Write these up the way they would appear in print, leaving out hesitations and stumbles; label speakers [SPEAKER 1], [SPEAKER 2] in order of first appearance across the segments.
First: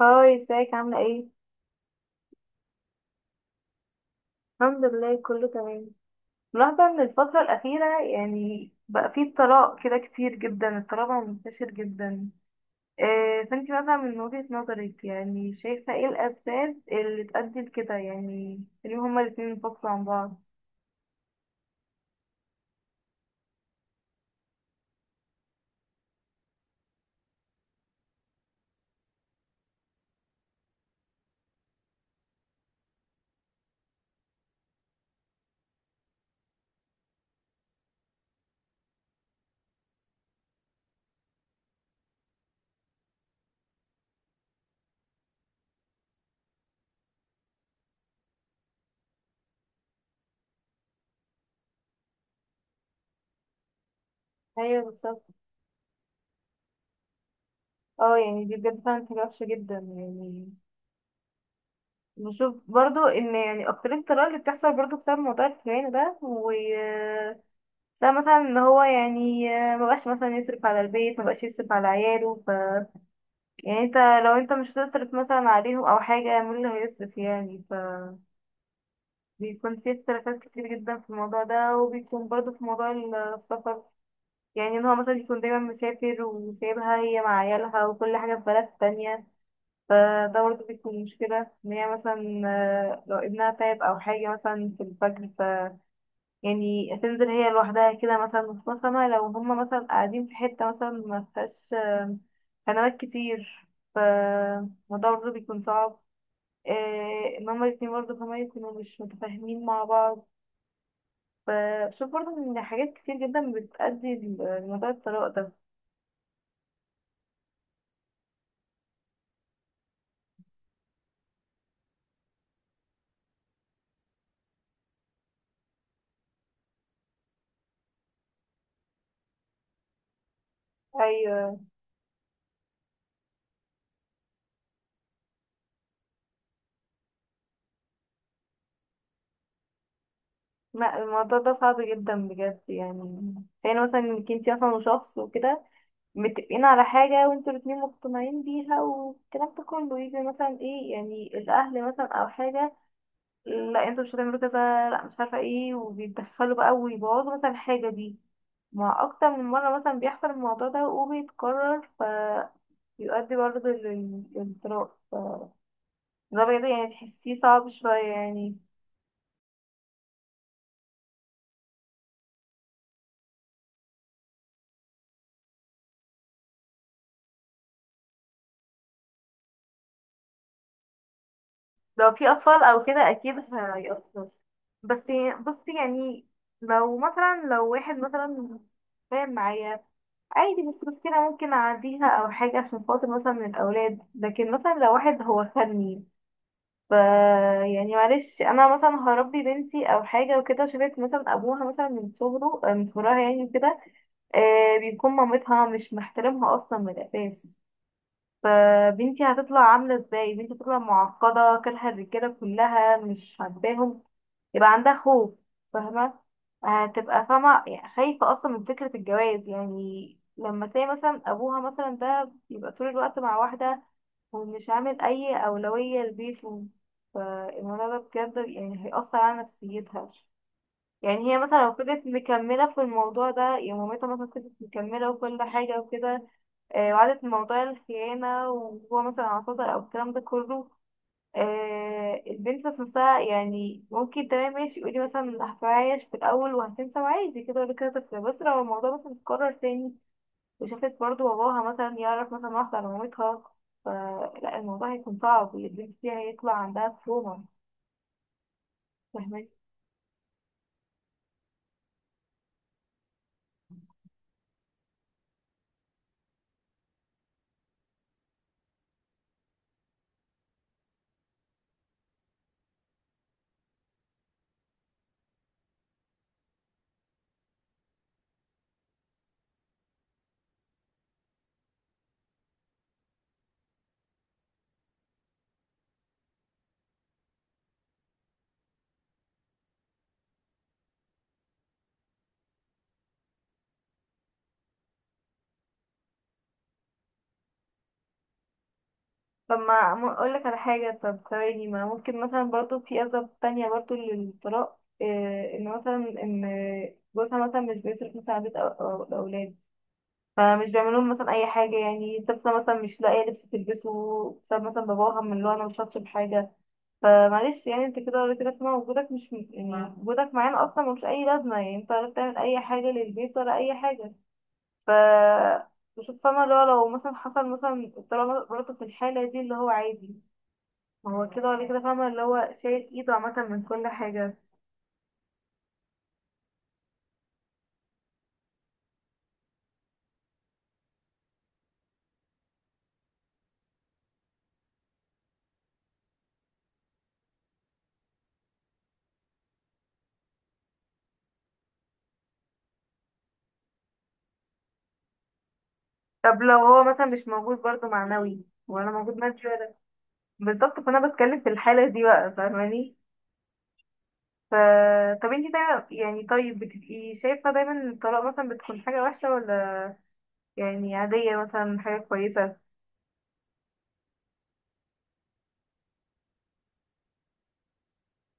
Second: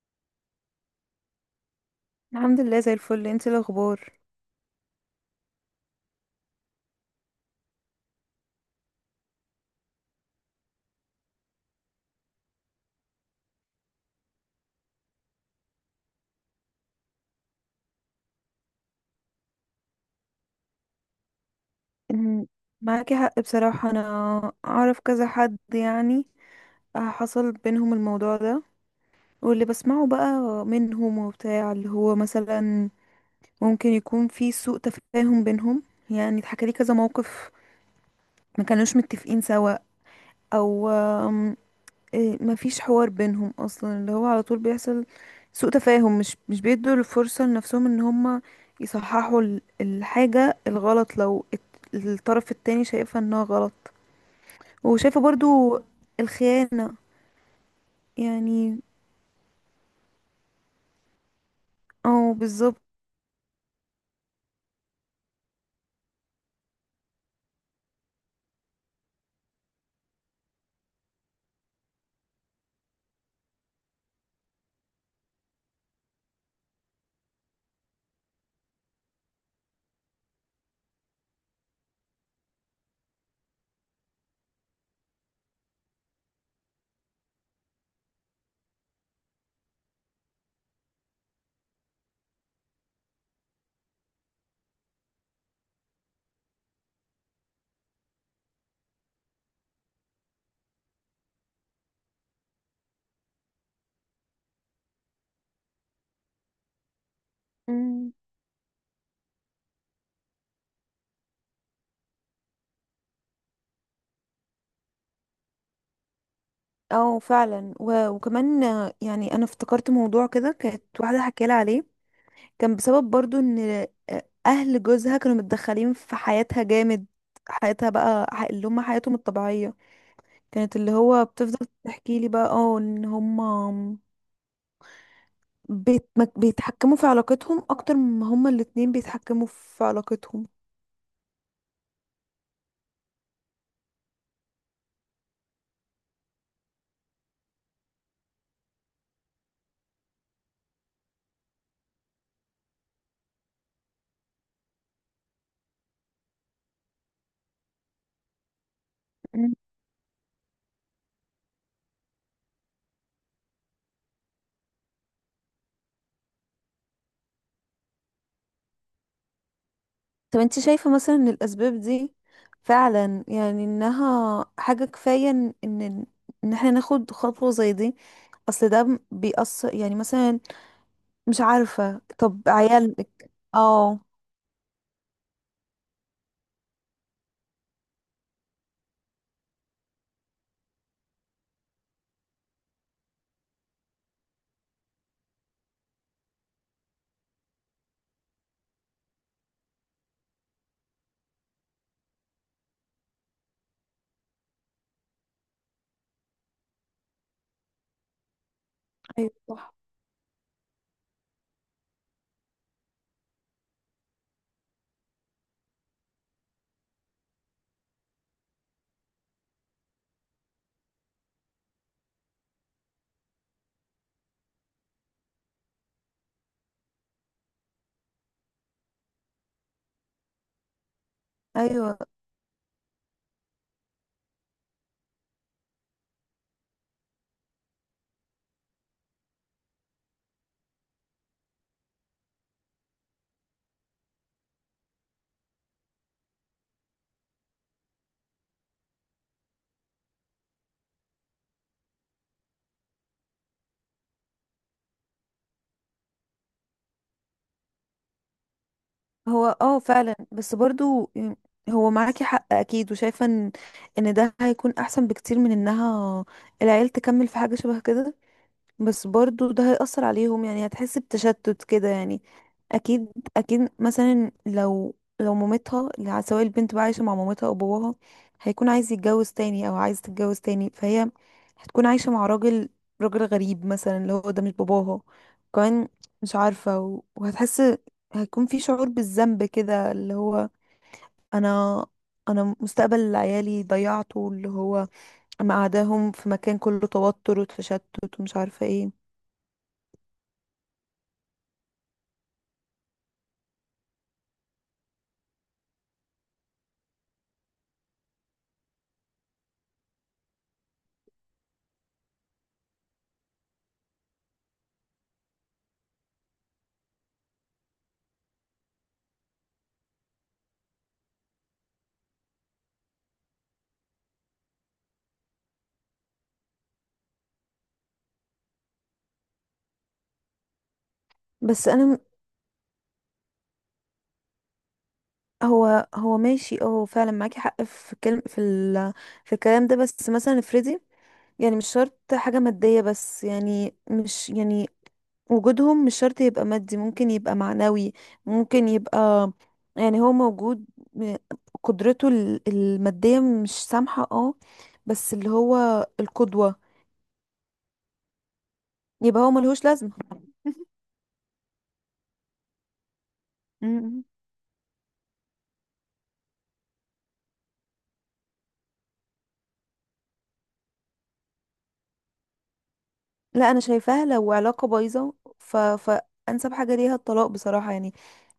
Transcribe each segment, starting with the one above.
[SPEAKER 1] هاي، ازيك؟ عاملة ايه؟
[SPEAKER 2] الحمد لله زي الفل. انت إيه الاخبار؟
[SPEAKER 1] الحمد لله، كله تمام. ملاحظة ان الفترة الأخيرة يعني بقى فيه طلاق كده كتير جدا، الطلاق بقى منتشر جدا. إيه، فانتي مثلا من وجهة نظرك يعني شايفة ايه الأسباب اللي تؤدي لكده؟ يعني ان هما الاتنين ينفصلوا عن بعض.
[SPEAKER 2] أمم، معاكي حق بصراحة. انا اعرف كذا حد يعني حصل بينهم الموضوع ده، واللي بسمعه بقى منهم وبتاع اللي هو مثلا ممكن يكون في سوء تفاهم بينهم. يعني اتحكى لي كذا موقف ما كانوش متفقين سوا، او مفيش حوار بينهم اصلا، اللي هو على طول بيحصل سوء تفاهم. مش بيدوا الفرصة لنفسهم ان هما يصححوا الحاجة الغلط، لو الطرف التاني شايفها انها غلط.
[SPEAKER 1] ايوه،
[SPEAKER 2] وشايفة
[SPEAKER 1] بالظبط.
[SPEAKER 2] برضو الخيانة.
[SPEAKER 1] اه، يعني دي
[SPEAKER 2] يعني
[SPEAKER 1] بجد فعلا حاجة وحشة جدا يعني.
[SPEAKER 2] اه
[SPEAKER 1] بشوف
[SPEAKER 2] بالظبط.
[SPEAKER 1] برضو ان يعني اكتر الطلاق اللي بتحصل برضو بسبب موضوع الخيانة ده. بس أنا مثلا ان هو يعني مبقاش مثلا يصرف على البيت، مبقاش يصرف على عياله. يعني انت، لو انت مش هتصرف مثلا عليهم او حاجة، مين اللي هيصرف يعني؟ فبيكون في اختلافات كتير جدا في الموضوع ده، وبيكون برضه في موضوع السفر. يعني ان هو مثلا بيكون دايما مسافر وسايبها هي مع عيالها وكل حاجة في بلد تانية، فده برضه بيكون مشكلة. ان هي مثلا لو ابنها تعب او حاجة مثلا في الفجر، يعني تنزل هي لوحدها كده مثلا مختصمة، لو هما مثلا قاعدين في حتة مثلا ما فيهاش قنوات كتير، فالموضوع برضه بيكون صعب. ان هما الاتنين
[SPEAKER 2] مم.
[SPEAKER 1] برضه كمان يكونوا مش متفاهمين مع بعض. فشوف برضه ان حاجات كتير جدا بتأدي لموضوع الطلاق ده.
[SPEAKER 2] اه فعلا، وكمان يعني انا افتكرت موضوع كده كانت واحده حكالي عليه. كان بسبب برضو ان اهل جوزها كانوا متدخلين في حياتها جامد، حياتها بقى، اللي هم حياتهم الطبيعيه، كانت اللي هو
[SPEAKER 1] ايوه.
[SPEAKER 2] بتفضل تحكي لي بقى ان هما بيتحكموا في علاقتهم اكتر ما هما الاتنين بيتحكموا في علاقتهم.
[SPEAKER 1] ما الموضوع ده صعب جدا بجد يعني. يعني مثلا انك انتي اصلا شخص وكده متفقين على حاجة، وانتوا الاتنين مقتنعين بيها، والكلام ده كله يجي مثلا ايه؟ يعني الأهل مثلا أو حاجة، لا انتوا مش هتعملوا كذا، لا مش عارفة ايه، وبيتدخلوا بقى ويبوظوا مثلا الحاجة دي، مع أكتر من
[SPEAKER 2] مم.
[SPEAKER 1] مرة مثلا بيحصل الموضوع ده وبيتكرر، فيؤدي برضه للانطلاق. فده بجد يعني تحسيه صعب شوية يعني.
[SPEAKER 2] طب انت شايفة مثلا ان الاسباب دي فعلا يعني انها حاجة كفاية ان ان إن احنا ناخد خطوة زي دي؟ اصل ده بيأثر يعني مثلا، مش عارفة.
[SPEAKER 1] لو في
[SPEAKER 2] طب
[SPEAKER 1] أطفال أو كده
[SPEAKER 2] عيالك
[SPEAKER 1] أكيد هيأثر، بس بصي يعني، لو مثلا لو واحد مثلا فاهم معايا، عادي مش مشكلة، ممكن أعديها أو حاجة عشان خاطر مثلا من الأولاد. لكن مثلا لو واحد هو خدني، ف يعني معلش أنا مثلا هربي بنتي أو حاجة وكده، شافت مثلا أبوها مثلا من صغرها يعني كده بيكون مامتها مش محترمها أصلا من الأساس، فبنتي
[SPEAKER 2] ايوه
[SPEAKER 1] هتطلع
[SPEAKER 2] صح.
[SPEAKER 1] عاملة ازاي؟ بنتي تطلع معقدة، كارهة الرجالة كلها، مش حباهم، يبقى عندها خوف. فاهمة؟ هتبقى فاهمة يعني خايفة أصلا من فكرة الجواز، يعني لما تلاقي مثلا أبوها مثلا ده يبقى طول الوقت مع واحدة ومش عامل أي أولوية لبيته، فالموضوع ده بجد يعني هيأثر على نفسيتها. يعني هي مثلا لو
[SPEAKER 2] ايوه.
[SPEAKER 1] فضلت مكملة في الموضوع ده، يعني مامتها مثلا فضلت مكملة وكل حاجة وكده، وقعدت من موضوع الخيانة وهو مثلا اعتذر أو الكلام ده كله، البنت ذات نفسها يعني ممكن تمام ماشي يقولي مثلا هتعايش في الأول وهتنسى وعادي كده ولا كده، طفلة. بس لو الموضوع مثلا اتكرر تاني وشافت برضه باباها مثلا يعرف مثلا واحدة على مامتها، فلا، الموضوع هيكون صعب، البنت دي هيطلع عندها تروما.
[SPEAKER 2] هو
[SPEAKER 1] فاهماني؟
[SPEAKER 2] فعلا، بس برضو يعني هو معاكي حق اكيد. وشايفه ان ده هيكون احسن بكتير من انها العيال تكمل في حاجه شبه كده. بس برضو ده هيأثر عليهم يعني، هتحس بتشتت كده يعني. اكيد. اكيد مثلا لو مامتها، اللي سواء البنت بقى عايشة مع مامتها او باباها، هيكون عايز يتجوز تاني او عايز تتجوز تاني، فهي هتكون عايشة مع راجل غريب مثلا، اللي هو ده مش باباها. كمان مش عارفة وهتحس هيكون في شعور بالذنب، كده اللي هو انا انا مستقبل عيالي ضيعته، اللي هو مقعداهم في مكان كله توتر وتشتت ومش عارفة ايه.
[SPEAKER 1] طب ما اقول لك على حاجه، طب ثواني، ما ممكن مثلا برضو في اسباب تانية برضو للطلاق، إيه، ان مثلا ان جوزها مثلا مش بيصرف مثلا على بيت الاولاد، فمش بيعمل لهم مثلا اي حاجه، يعني طفله مثلا مش لاقيه لبس تلبسه بسبب مثلا باباها، من اللي هو انا مش هصرف حاجه، فمعلش يعني انت كده قلت لك وجودك مش يعني وجودك معانا اصلا ملوش اي لازمه، يعني انت ولا بتعمل اي حاجه للبيت ولا اي حاجه. ف بشوف فاهمة اللي هو لو مثلا حصل مثلا الطلاق برضه في الحالة دي اللي هو عادي، ما هو كده ولا
[SPEAKER 2] بس
[SPEAKER 1] كده،
[SPEAKER 2] انا
[SPEAKER 1] فاهمة اللي هو شايل ايده عامة من كل حاجة.
[SPEAKER 2] هو ماشي هو فعلا معاكي حق في الكلم، في الكلام ده. بس مثلا افرضي، يعني مش شرط حاجة مادية، بس يعني مش يعني وجودهم مش شرط يبقى مادي، ممكن يبقى معنوي. ممكن يبقى يعني هو موجود، م- قدرته المادية مش سامحة بس اللي هو
[SPEAKER 1] طب
[SPEAKER 2] القدوة.
[SPEAKER 1] لو هو مثلا مش موجود برضه معنوي ولا موجود
[SPEAKER 2] يبقى هو
[SPEAKER 1] مادي
[SPEAKER 2] ملهوش
[SPEAKER 1] ولا،
[SPEAKER 2] لازمة.
[SPEAKER 1] بالظبط، فانا بتكلم في الحالة دي بقى. فاهماني؟
[SPEAKER 2] م-
[SPEAKER 1] ف طب انتي دايما يعني طيب بتبقي شايفة دايما ان الطلاق مثلا بتكون حاجة وحشة، ولا يعني عادية مثلا حاجة كويسة؟
[SPEAKER 2] لا انا شايفاها لو علاقة بايظة، فانسب حاجة ليها الطلاق بصراحة يعني.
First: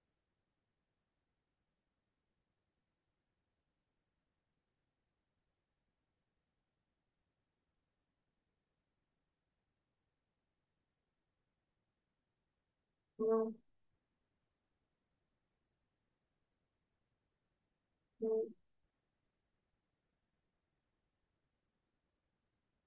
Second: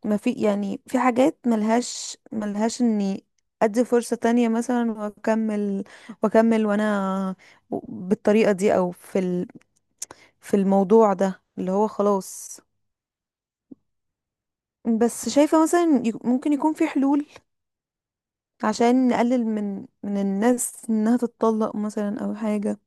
[SPEAKER 2] ما في يعني في حاجات ملهاش اني ادي فرصة تانية مثلا واكمل وانا بالطريقة دي، او في في الموضوع ده اللي هو خلاص.
[SPEAKER 1] مم.
[SPEAKER 2] بس شايفة مثلا ممكن يكون في حلول عشان نقلل من الناس انها تتطلق مثلا او حاجة.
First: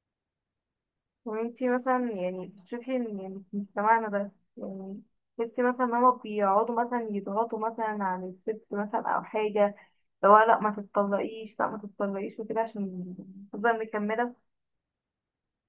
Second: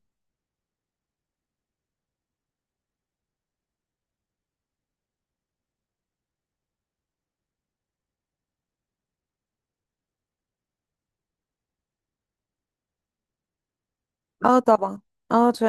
[SPEAKER 1] وانتي مثلا يعني بتشوفي ان يعني في مجتمعنا ده، يعني تحسي مثلا ان هما بيقعدوا مثلا يضغطوا مثلا على الست مثلا او حاجة، لو لا ما تتطلقيش، لا ما تتطلقيش وكده، عشان تفضل مكملة؟
[SPEAKER 2] اه طبعا، اه عشان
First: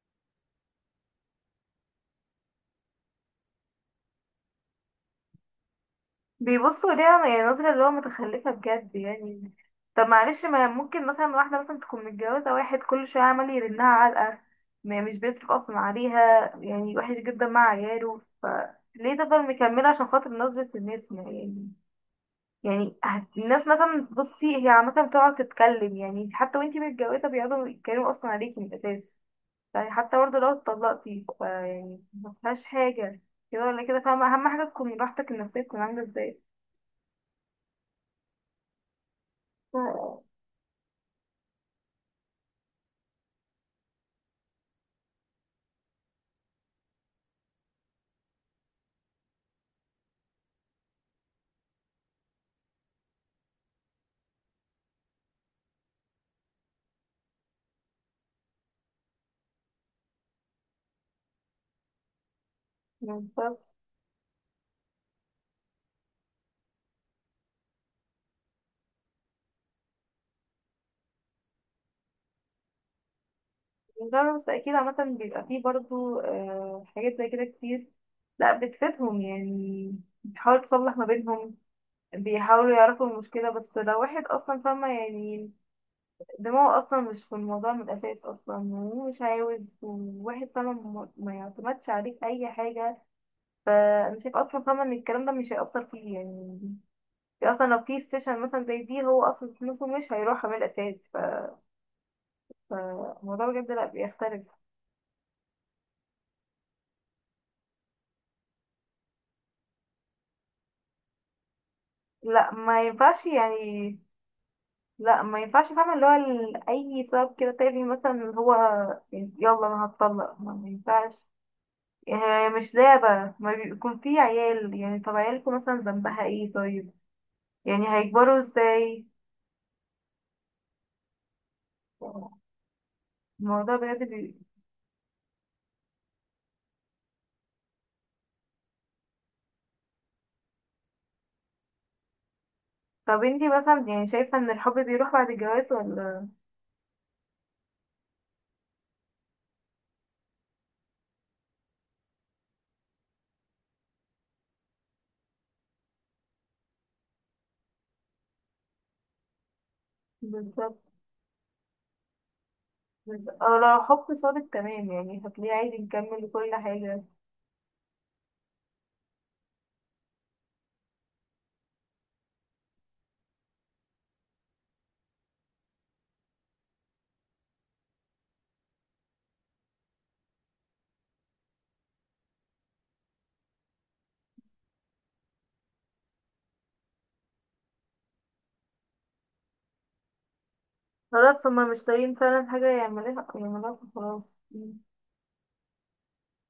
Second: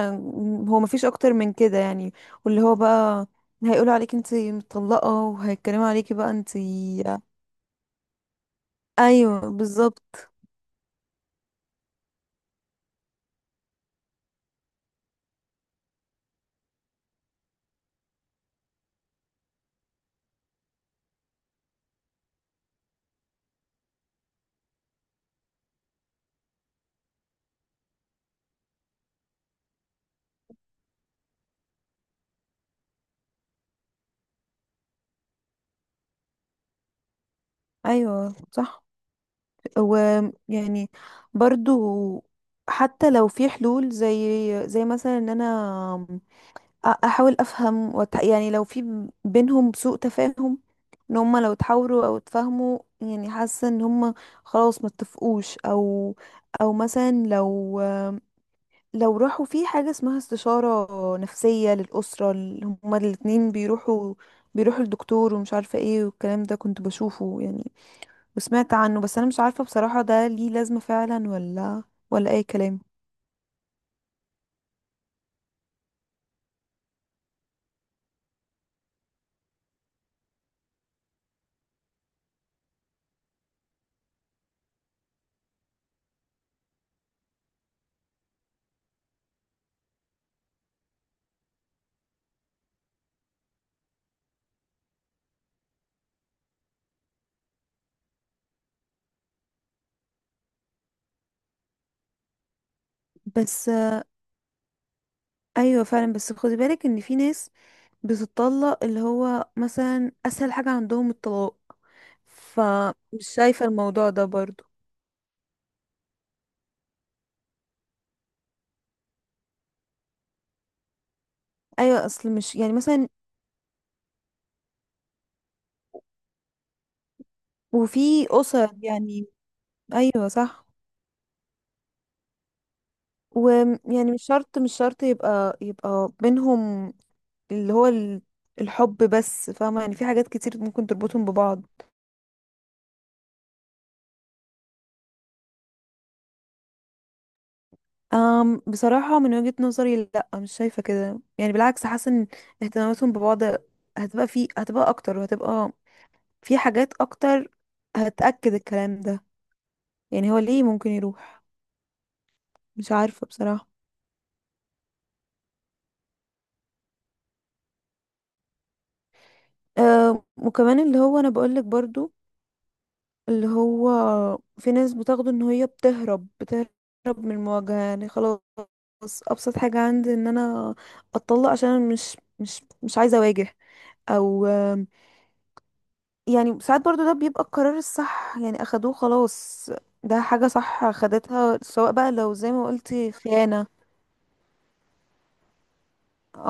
[SPEAKER 2] هو مفيش اكتر من كده يعني، واللي هو بقى هيقولوا عليك انتي مطلقة وهيتكلموا عليكي بقى انتي.
[SPEAKER 1] بيبصوا ليها يعني نظرة اللي هو متخلفة بجد
[SPEAKER 2] ايوه
[SPEAKER 1] يعني. طب
[SPEAKER 2] بالظبط.
[SPEAKER 1] معلش، ما ممكن مثلا واحدة مثلا تكون متجوزة واحد كل شوية عمال يرنها علقة، مش بيصرف أصلا عليها، يعني وحش جدا مع عياله، فليه تفضل مكملة عشان خاطر نظرة الناس؟ ما يعني، يعني الناس مثلا، بصي هي عامة بتقعد تتكلم، يعني حتى وانتي متجوزة بيقعدوا يتكلموا أصلا عليكي من الأساس، يعني حتى برضه لو اتطلقتي يعني مفيهاش حاجة. كده ولا كده، فاهمة أهم حاجة تكون راحتك النفسية تكون عاملة ازاي.
[SPEAKER 2] ايوه صح. ويعني برضو حتى لو في حلول، زي مثلا ان انا احاول افهم، يعني لو في بينهم سوء تفاهم، ان هما لو اتحاوروا او اتفاهموا، يعني حاسه ان هما خلاص ما اتفقوش، او مثلا لو راحوا في حاجه اسمها استشاره نفسيه للاسره، هما الاتنين
[SPEAKER 1] بالظبط.
[SPEAKER 2] بيروحوا، الدكتور ومش عارفه ايه. والكلام ده كنت بشوفه يعني وسمعت عنه، بس انا مش عارفه بصراحه ده ليه لازمه فعلا ولا اي كلام.
[SPEAKER 1] بالظبط، بس أكيد عامة بيبقى فيه برضه حاجات زي كده كتير، لأ بتفيدهم يعني، بتحاول تصلح ما بينهم، بيحاولوا يعرفوا المشكلة. بس لو واحد أصلا فاهمة يعني دماغه أصلا مش في الموضوع من الأساس أصلا ومش عاوز، وواحد فاهمة ما يعتمدش عليك أي حاجة، فأنا شايفة أصلا فاهمة إن الكلام ده مش هيأثر فيه يعني، في اصلا لو في سيشن مثلا زي دي هو اصلا فلوسه مش هيروح عمل اساسي فالموضوع
[SPEAKER 2] بس
[SPEAKER 1] بجد لا، بيختلف.
[SPEAKER 2] ايوه فعلا، بس خدي بالك ان في ناس بتطلق اللي هو مثلا اسهل حاجة عندهم الطلاق،
[SPEAKER 1] لا ما
[SPEAKER 2] فمش
[SPEAKER 1] ينفعش
[SPEAKER 2] شايفة
[SPEAKER 1] يعني.
[SPEAKER 2] الموضوع ده برضو.
[SPEAKER 1] لا ما ينفعش، فاهمة اللي هو اي سبب كده تافه مثلا، اللي هو يلا انا هتطلق، ما ينفعش.
[SPEAKER 2] ايوه
[SPEAKER 1] يعني
[SPEAKER 2] اصل
[SPEAKER 1] هي
[SPEAKER 2] مش يعني
[SPEAKER 1] مش
[SPEAKER 2] مثلا،
[SPEAKER 1] لعبة، ما بيكون في عيال يعني، طب عيالكم مثلا ذنبها ايه طيب؟ يعني
[SPEAKER 2] وفي
[SPEAKER 1] هيكبروا
[SPEAKER 2] اسر
[SPEAKER 1] ازاي؟
[SPEAKER 2] يعني. ايوه صح.
[SPEAKER 1] الموضوع بجد
[SPEAKER 2] ويعني مش شرط مش شرط يبقى بينهم اللي هو ال- الحب، بس فاهمة يعني في حاجات كتير ممكن تربطهم ببعض.
[SPEAKER 1] طب انتي مثلا يعني شايفة ان الحب بيروح بعد الجواز ولا؟
[SPEAKER 2] بصراحة من وجهة نظري لا، مش شايفة كده يعني. بالعكس حاسة ان اهتماماتهم ببعض هتبقى اكتر، وهتبقى في حاجات اكتر هتأكد الكلام ده. يعني هو ليه
[SPEAKER 1] بالظبط،
[SPEAKER 2] ممكن يروح؟ مش
[SPEAKER 1] بس
[SPEAKER 2] عارفة بصراحة.
[SPEAKER 1] لو حب صادق تمام يعني هتلاقيه عادي، نكمل كل حاجة.
[SPEAKER 2] أه وكمان اللي هو انا بقولك برضو اللي هو في ناس بتاخده ان هي بتهرب من المواجهة، يعني خلاص ابسط حاجة عندي ان انا اتطلق عشان أنا مش عايزة اواجه، او يعني ساعات برضو ده بيبقى القرار الصح، يعني اخدوه خلاص. ده حاجة صح
[SPEAKER 1] خلاص
[SPEAKER 2] خدتها،
[SPEAKER 1] هما مش
[SPEAKER 2] سواء بقى
[SPEAKER 1] طايقين
[SPEAKER 2] لو
[SPEAKER 1] فعلا،
[SPEAKER 2] زي
[SPEAKER 1] حاجة
[SPEAKER 2] ما قلتي
[SPEAKER 1] يعملوها
[SPEAKER 2] خيانة،
[SPEAKER 1] يعملوها، خلاص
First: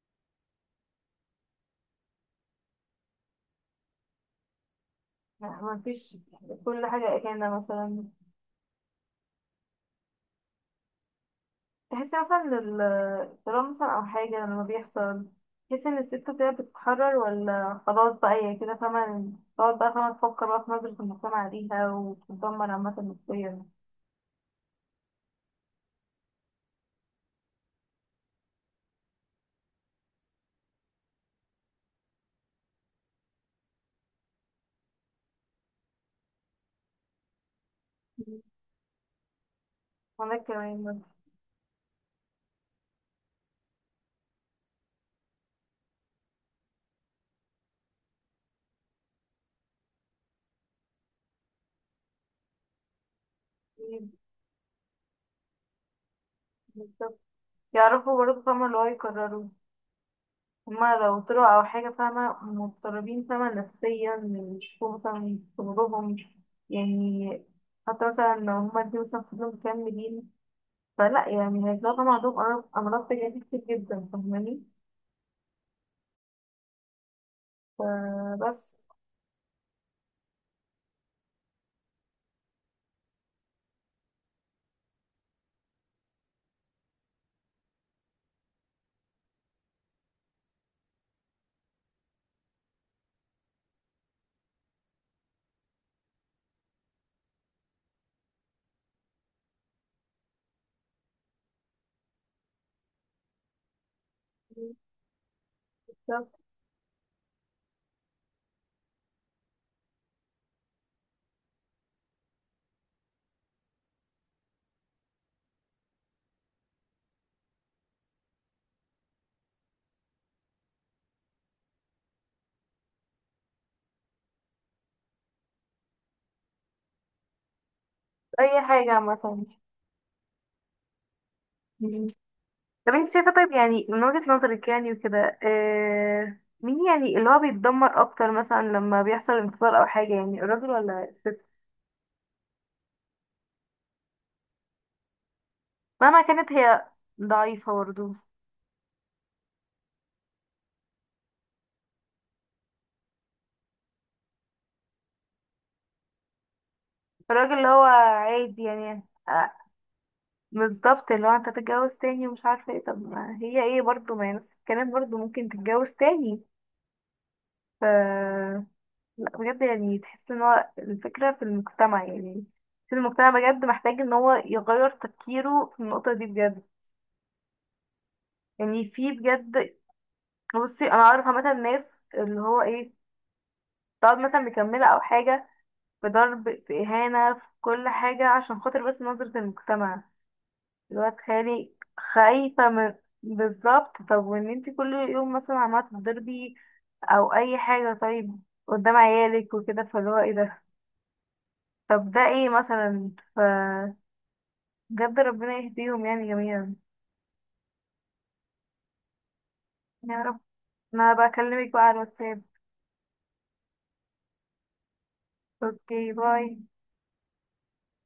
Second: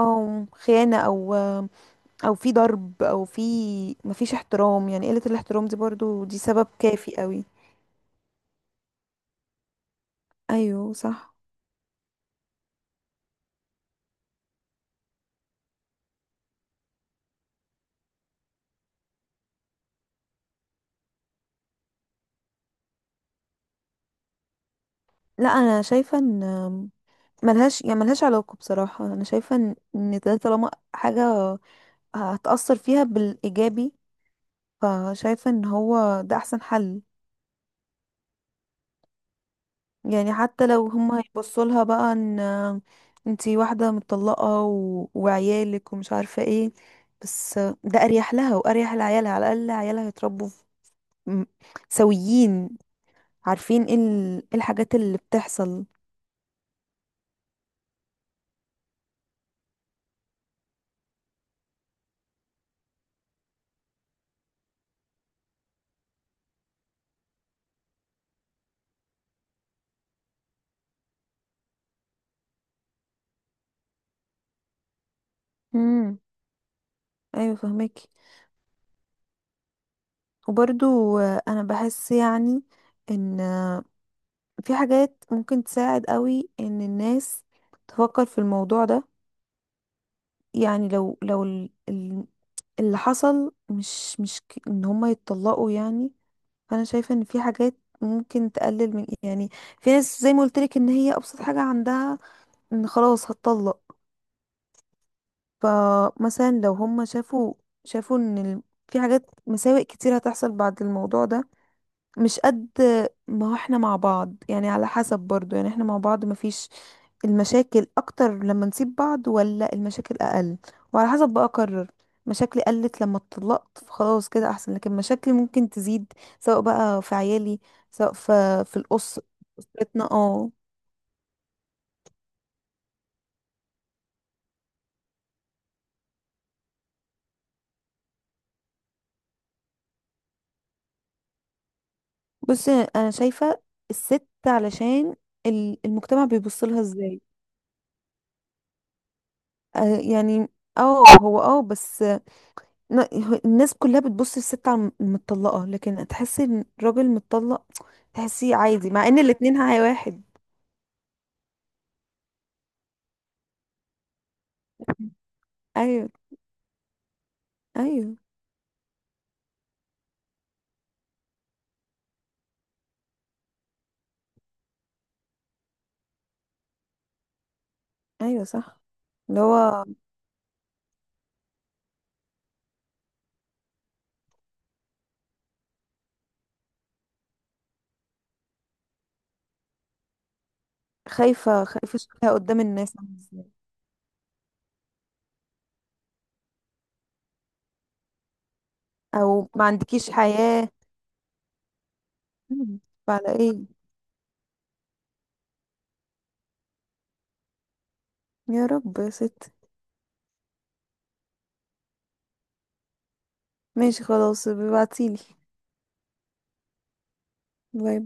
[SPEAKER 2] او خيانة، او في ضرب، او في مفيش احترام. يعني قلة الاحترام دي
[SPEAKER 1] ما فيش،
[SPEAKER 2] برضو دي سبب
[SPEAKER 1] كل حاجة
[SPEAKER 2] كافي قوي.
[SPEAKER 1] أكيدة مثلا.
[SPEAKER 2] ايوه صح.
[SPEAKER 1] تحسي مثلا إن الطلاق مثلا أو حاجة لما بيحصل، تحسي إن الست كده بتتحرر، ولا خلاص بقى هي كده فاهمة تقعد بقى فاهمة تفكر بقى في نظرة المجتمع ليها وتتدمر عامة نفسيا؟
[SPEAKER 2] لا انا شايفة ان ملهاش يعني ملهاش علاقة بصراحة. انا شايفة ان ده طالما حاجة هتأثر فيها بالايجابي، فشايفة ان هو ده احسن حل. يعني
[SPEAKER 1] وأنا
[SPEAKER 2] حتى
[SPEAKER 1] كمان
[SPEAKER 2] لو
[SPEAKER 1] برضه.
[SPEAKER 2] هما هيبصوا لها بقى ان انتي واحدة متطلقة وعيالك ومش عارفة ايه، بس ده اريح لها واريح لعيالها. على الاقل عيالها هيتربوا م- سويين، عارفين إيه الحاجات اللي بتحصل.
[SPEAKER 1] بالظبط. يعرفوا برضه فاهمة اللي هو يكرروا، هما لو طلعوا أو حاجة فاهمة مضطربين فاهمة نفسيا، يشوفوا مثلا شغلهم يعني. حتى مثلا لو هما الاتنين مثلا فضلوا مكملين، فلا يعني هيطلعوا طبعا عندهم أمراض، أمراض تجارية كتير جدا. فاهماني؟
[SPEAKER 2] امم ايوه فهمك.
[SPEAKER 1] فبس.
[SPEAKER 2] وبرضو انا بحس يعني ان في حاجات ممكن تساعد قوي ان الناس تفكر في الموضوع ده. يعني لو اللي حصل مش ان هما يتطلقوا يعني. فانا شايفه ان في حاجات ممكن تقلل من يعني في ناس، زي ما قلت لك، ان هي ابسط حاجه عندها ان خلاص هتطلق.
[SPEAKER 1] ده
[SPEAKER 2] فمثلا لو هم شافوا في حاجات مساوئ كتير هتحصل بعد الموضوع ده، مش قد ما هو احنا مع بعض. يعني على حسب برضو يعني، احنا مع بعض مفيش المشاكل اكتر لما نسيب بعض، ولا المشاكل اقل، وعلى حسب بقى اقرر. مشاكلي قلت لما اتطلقت فخلاص كده احسن، لكن مشاكلي ممكن تزيد سواء بقى في عيالي، سواء
[SPEAKER 1] أي
[SPEAKER 2] في
[SPEAKER 1] حاجة عامة.
[SPEAKER 2] أسرتنا
[SPEAKER 1] مم. طب انت شايفة طيب يعني من وجهة نظرك يعني وكده، مين يعني اللي هو بيتدمر أكتر مثلا لما بيحصل انفصال أو حاجة، يعني الراجل ولا الست؟
[SPEAKER 2] بصي انا شايفة الست، علشان
[SPEAKER 1] مهما
[SPEAKER 2] المجتمع
[SPEAKER 1] كانت
[SPEAKER 2] بيبص لها
[SPEAKER 1] هي
[SPEAKER 2] ازاي.
[SPEAKER 1] ضعيفة برضه،
[SPEAKER 2] يعني اه هو بس ن- الناس كلها بتبص للست على المطلقة، لكن تحسي ان الراجل
[SPEAKER 1] الراجل
[SPEAKER 2] متطلق
[SPEAKER 1] اللي هو
[SPEAKER 2] تحسيه
[SPEAKER 1] عادي
[SPEAKER 2] عادي،
[SPEAKER 1] يعني.
[SPEAKER 2] مع ان
[SPEAKER 1] آه،
[SPEAKER 2] الاتنين هاي واحد.
[SPEAKER 1] بالظبط، اللي هو انت تتجوز تاني ومش عارفه ايه، طب ما هي ايه برضو؟ ما هي نفس الكلام، برضو ممكن تتجوز
[SPEAKER 2] ايوه.
[SPEAKER 1] تاني. ف
[SPEAKER 2] ايوه.
[SPEAKER 1] لا بجد يعني تحس ان هو الفكره في المجتمع يعني، في المجتمع بجد محتاج ان هو يغير تفكيره في النقطه دي بجد.
[SPEAKER 2] ايوه صح.
[SPEAKER 1] يعني في
[SPEAKER 2] اللي
[SPEAKER 1] بجد.
[SPEAKER 2] هو
[SPEAKER 1] بصي انا عارفه مثلا ناس اللي هو ايه، تقعد مثلا مكمله او حاجه، في ضرب، في اهانه، في كل حاجه عشان خاطر بس نظره المجتمع، الواد
[SPEAKER 2] خايفة
[SPEAKER 1] خالي،
[SPEAKER 2] خايفة شكلها قدام
[SPEAKER 1] خايفة
[SPEAKER 2] الناس
[SPEAKER 1] من،
[SPEAKER 2] عامل ازاي،
[SPEAKER 1] بالظبط. طب وان انت كل يوم مثلا عمالة تضربي او اي حاجة طيب قدام
[SPEAKER 2] او
[SPEAKER 1] عيالك
[SPEAKER 2] ما
[SPEAKER 1] وكده، فاللي
[SPEAKER 2] عندكيش
[SPEAKER 1] هو ايه ده؟
[SPEAKER 2] حياة.
[SPEAKER 1] طب ده ايه
[SPEAKER 2] مم.
[SPEAKER 1] مثلا؟
[SPEAKER 2] فعلى
[SPEAKER 1] ف
[SPEAKER 2] ايه؟
[SPEAKER 1] بجد ربنا يهديهم يعني جميعا.
[SPEAKER 2] يا رب يا ست.
[SPEAKER 1] يا رب. انا بكلمك بقى على الواتساب.
[SPEAKER 2] ماشي خلاص، ابعتيلي.
[SPEAKER 1] اوكي، باي.
[SPEAKER 2] باي باي.